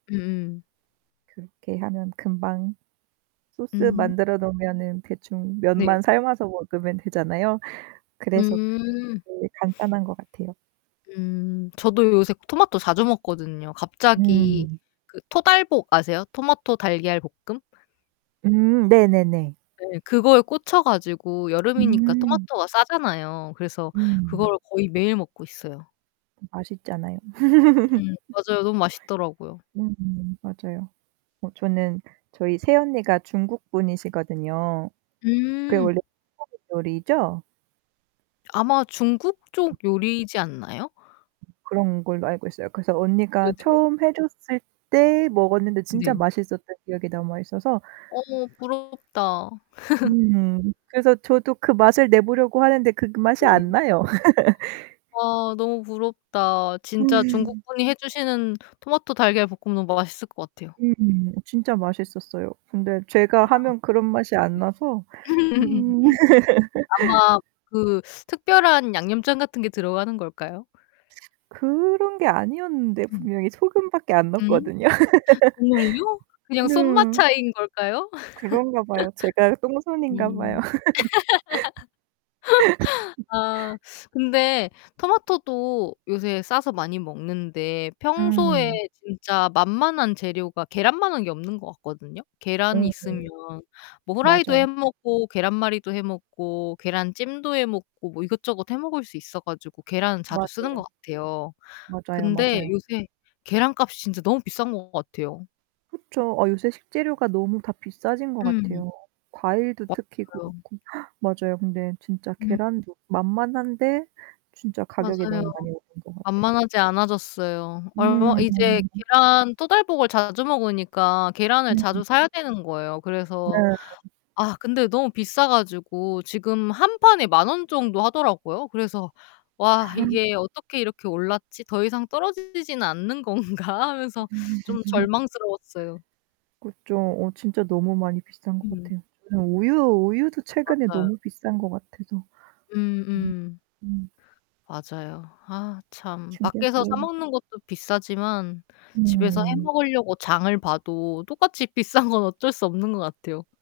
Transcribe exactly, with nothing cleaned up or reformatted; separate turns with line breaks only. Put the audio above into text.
음 음.
그렇게 하면 금방
음
소스
음.
만들어 놓으면은 대충
네.
면만 삶아서 먹으면 되잖아요. 그래서
음
제일 간단한 것 같아요.
음. 저도 요새 토마토 자주 먹거든요. 갑자기
음.
그 토달볶 아세요? 토마토 달걀 볶음?
음 네네네.
네. 그거에 꽂혀 가지고 여름이니까
음.
토마토가 싸잖아요. 그래서
음.
그거를 거의 매일 먹고 있어요.
맛있잖아요.
음 맞아요. 너무 맛있더라고요.
음 맞아요. 어 저는 저희 새언니가 중국분이시거든요. 그게
음.
원래 서북 요리죠?
아마 중국쪽 요리이지 않나요?
그런 걸로 알고 있어요. 그래서 언니가
네네.
처음 해 줬을 때 먹었는데 진짜
네.
맛있었던 기억이 남아 있어서
어 부럽다.
음. 그래서 저도 그 맛을 내보려고 하는데 그 그 맛이
네.
안 나요.
아 너무 부럽다. 진짜
[unintelligible]
중국분이 해 주시는 토마토 달걀 볶음 너무 맛있을 것 같아요.
음. 진짜 맛있었어요. 근데
아.
제가 하면 그런 맛이 안
네.
나서. 음.
아마 그 특별한 양념장 같은 게 들어가는 걸까요?
그런 게 아니었는데
음.
분명히 소금 밖에 안
음?
넣었거든요.
정말요? 그냥 손맛
음.
차이인 걸까요?
그런가 봐요. 제가 똥손인가 봐요.
음. 아 근데 토마토도 요새 싸서 많이 먹는데 평소에
음.
진짜 만만한 재료가 계란만 한 게 없는 것 같거든요.
어.
계란
네.
있으면 뭐 후라이도
맞아요.
해 먹고 계란말이도 해 먹고 계란찜도 해 먹고 뭐 이것저것 해 먹을 수 있어 가지고 계란 자주 쓰는
맞아요.
것 같아요.
맞아요,
근데
맞아요.
요새 계란 값이 진짜 너무 비싼 것 같아요.
그쵸. 어 요새 식재료가 너무 다 비싸진 것
음.
같아요. 과일도 특히
맞아요.
그렇고 맞아요. 근데 진짜
음.
계란도 만만한데 진짜 가격이
맞아요.
너무 많이 오른 것 같아.
만만하지 않아졌어요. 얼마
음.
이제 계란 토달볶을 자주 먹으니까 계란을 자주
[unintelligible]
사야 되는 거예요.
네.
그래서 아 근데 너무 비싸 가지고 지금 한 판에 만 원 정도 하더라고요. 그래서 '와 이게 어떻게 이렇게 올랐지? 더 이상 떨어지지는 않는 건가?' 하면서 좀
[unintelligible]
절망스러웠어요.
그죠. 어 진짜 너무 많이 비싼 것
네.
같아요. 저는 우유 우유도 최근에
맞아요.
너무 비싼 것 같아서.
음 음.
음 음.
맞아요. 아 참 밖에서 사
충격이에요
먹는 것도 비싸지만 집에서 해
음.
먹으려고 장을 봐도 똑같이 비싼 건 어쩔 수 없는 것 같아요.